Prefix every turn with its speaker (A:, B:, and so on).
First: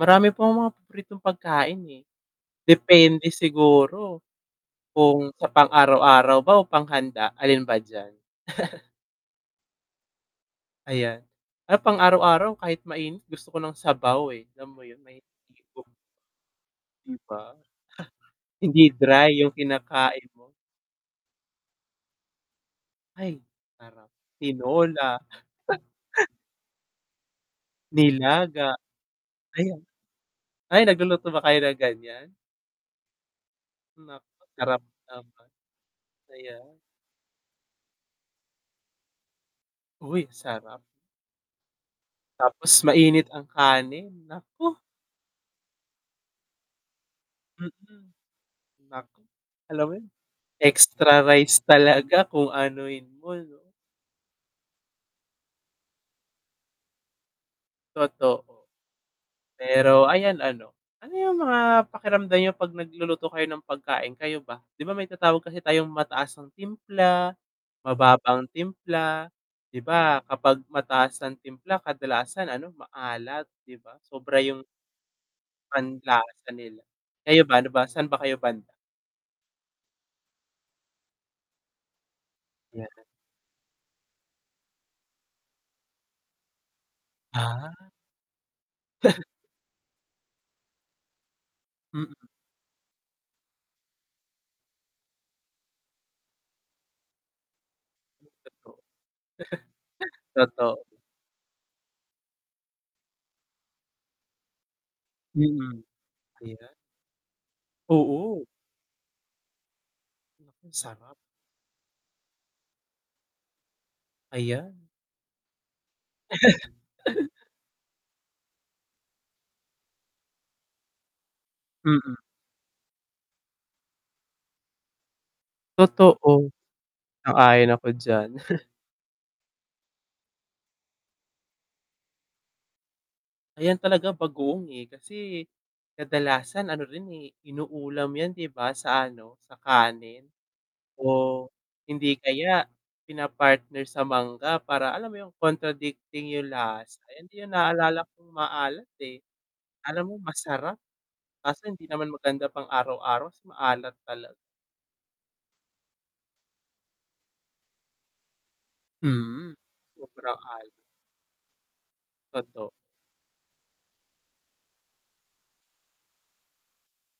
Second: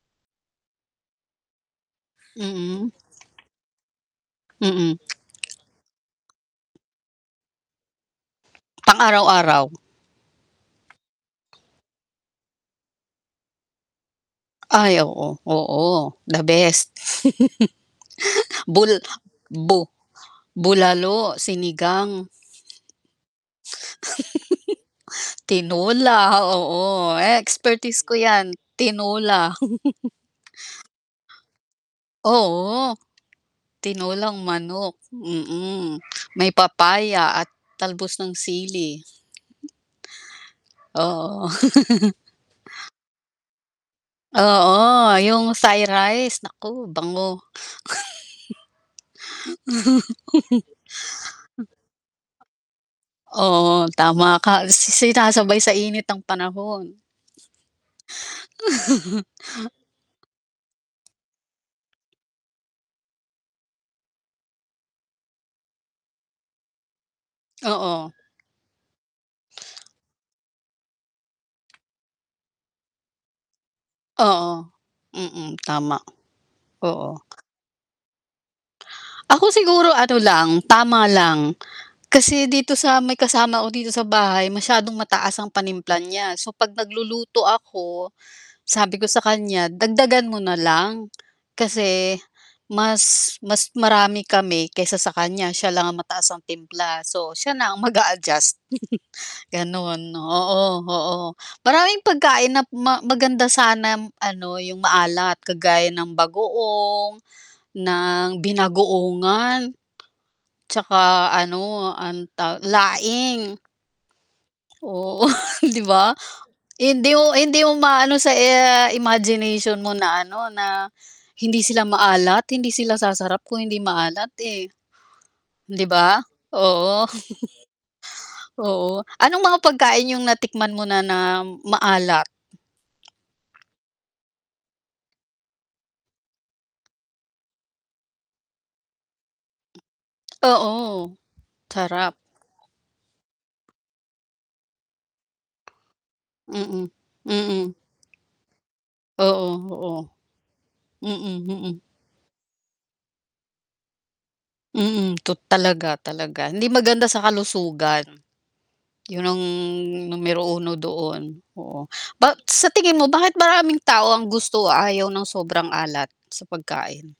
A: Marami pang mga paboritong pagkain, eh.
B: Mm.
A: Depende siguro,
B: Mm.
A: kung sa pang araw-araw ba o panghanda alin ba d'yan?
B: Pang-araw-araw.
A: Ayan. Ah, pang araw-araw kahit mainit gusto ko ng sabaw, eh, alam mo
B: Ay,
A: yon'? May
B: oo,
A: mahihigop.
B: oo the best.
A: Di ba? Hindi
B: bul
A: dry yung
B: bu
A: kinakain mo.
B: bulalo, sinigang
A: Ay, parang tinola.
B: Tinola, oo. Eh, expertise ko 'yan.
A: Nilaga.
B: Tinola.
A: Ayun ay nagluluto ba kayo ng ganiyan?
B: Oo. Tinolang
A: Napakasarap
B: manok,
A: naman.
B: mm. May
A: Ayan.
B: papaya at talbos ng sili.
A: Uy, sarap.
B: Oo.
A: Tapos mainit ang kanin, naku!
B: Oo, yung Thai rice, naku bango.
A: Mm. Nako, alam mo yun, extra rice talaga kung anuhin mo 'no.
B: Oo, tama ka. Si sinasabay sa init ng panahon.
A: Totoo. Pero ayan ano, ano yung mga pakiramdam niyo 'pag nagluluto kayo ng pagkain, kayo ba? Di ba may tinatawag kasi tayong mataas ang timpla,
B: Oo.
A: mababa ang timpla. Di ba kapag mataas ang timpla kadalasan ano maalat di ba sobra
B: Oo,
A: yung
B: mm tama.
A: panlasa nila.
B: Oo.
A: Kayo ba, ano ba, saan ba kayo banda?
B: Ako siguro ano lang, tama lang. Kasi dito
A: Yan.
B: sa may kasama ko dito sa bahay, masyadong mataas ang panimpla niya. So 'pag magluluto
A: Ah.
B: ako, sabi ko sa kanya dagdagan mo nalang,
A: Mm.
B: kasi mas mas marami kami kaysa sa kanya siya lang ang mataas ang timpla so siya na ang
A: Totoo.
B: mag-a-adjust, ganun. Oo,
A: Totoo.
B: oo. Maraming pagkain nap ma maganda sana ano yung maalat
A: Mm.
B: kagaya ng
A: Ayan.
B: bagoong, ng
A: Oo.
B: binagoongan.
A: Sarap.
B: Tsaka ano ang ta laing.
A: Ayan.
B: Oo, di ba? Hindi u hindi umaano sa, eh, imagination mo na ano na hindi sila
A: Mm.
B: maalat, hindi sila sasarap kung hindi maalat, eh. Di ba?
A: Totoo,
B: Oo.
A: sang-ayon ako d'yan.
B: Oo. Anong mga pagkain yung natikman mo na na maalat?
A: Ayan talaga bagoong, eh. Kasi, kadalasan ano rin, eh, inuulam yan di ba sa ano, sa kanin.
B: Oo,
A: O,
B: sarap.
A: hindi kaya pina-partner sa mangga para alam mo yung contradicting yung
B: Mm.
A: lasa, ayan din yung
B: Mm.
A: naalala kong maalat, eh.
B: Oo, oo.
A: Alam mong masarap
B: Mm,
A: kaso
B: mm.
A: hindi naman maganda pang araw-araw kasi maalat talaga.
B: Mm, tot talaga, talaga hindi maganda sa kalusugan. 'Yon ang
A: Mhm. Sobrang
B: numero
A: alat.
B: uno doon. Oo. Ba sa
A: Totoo.
B: tingin mo bakit maraming tao ang gusto o ayaw ng sobrang alat sa pagkain?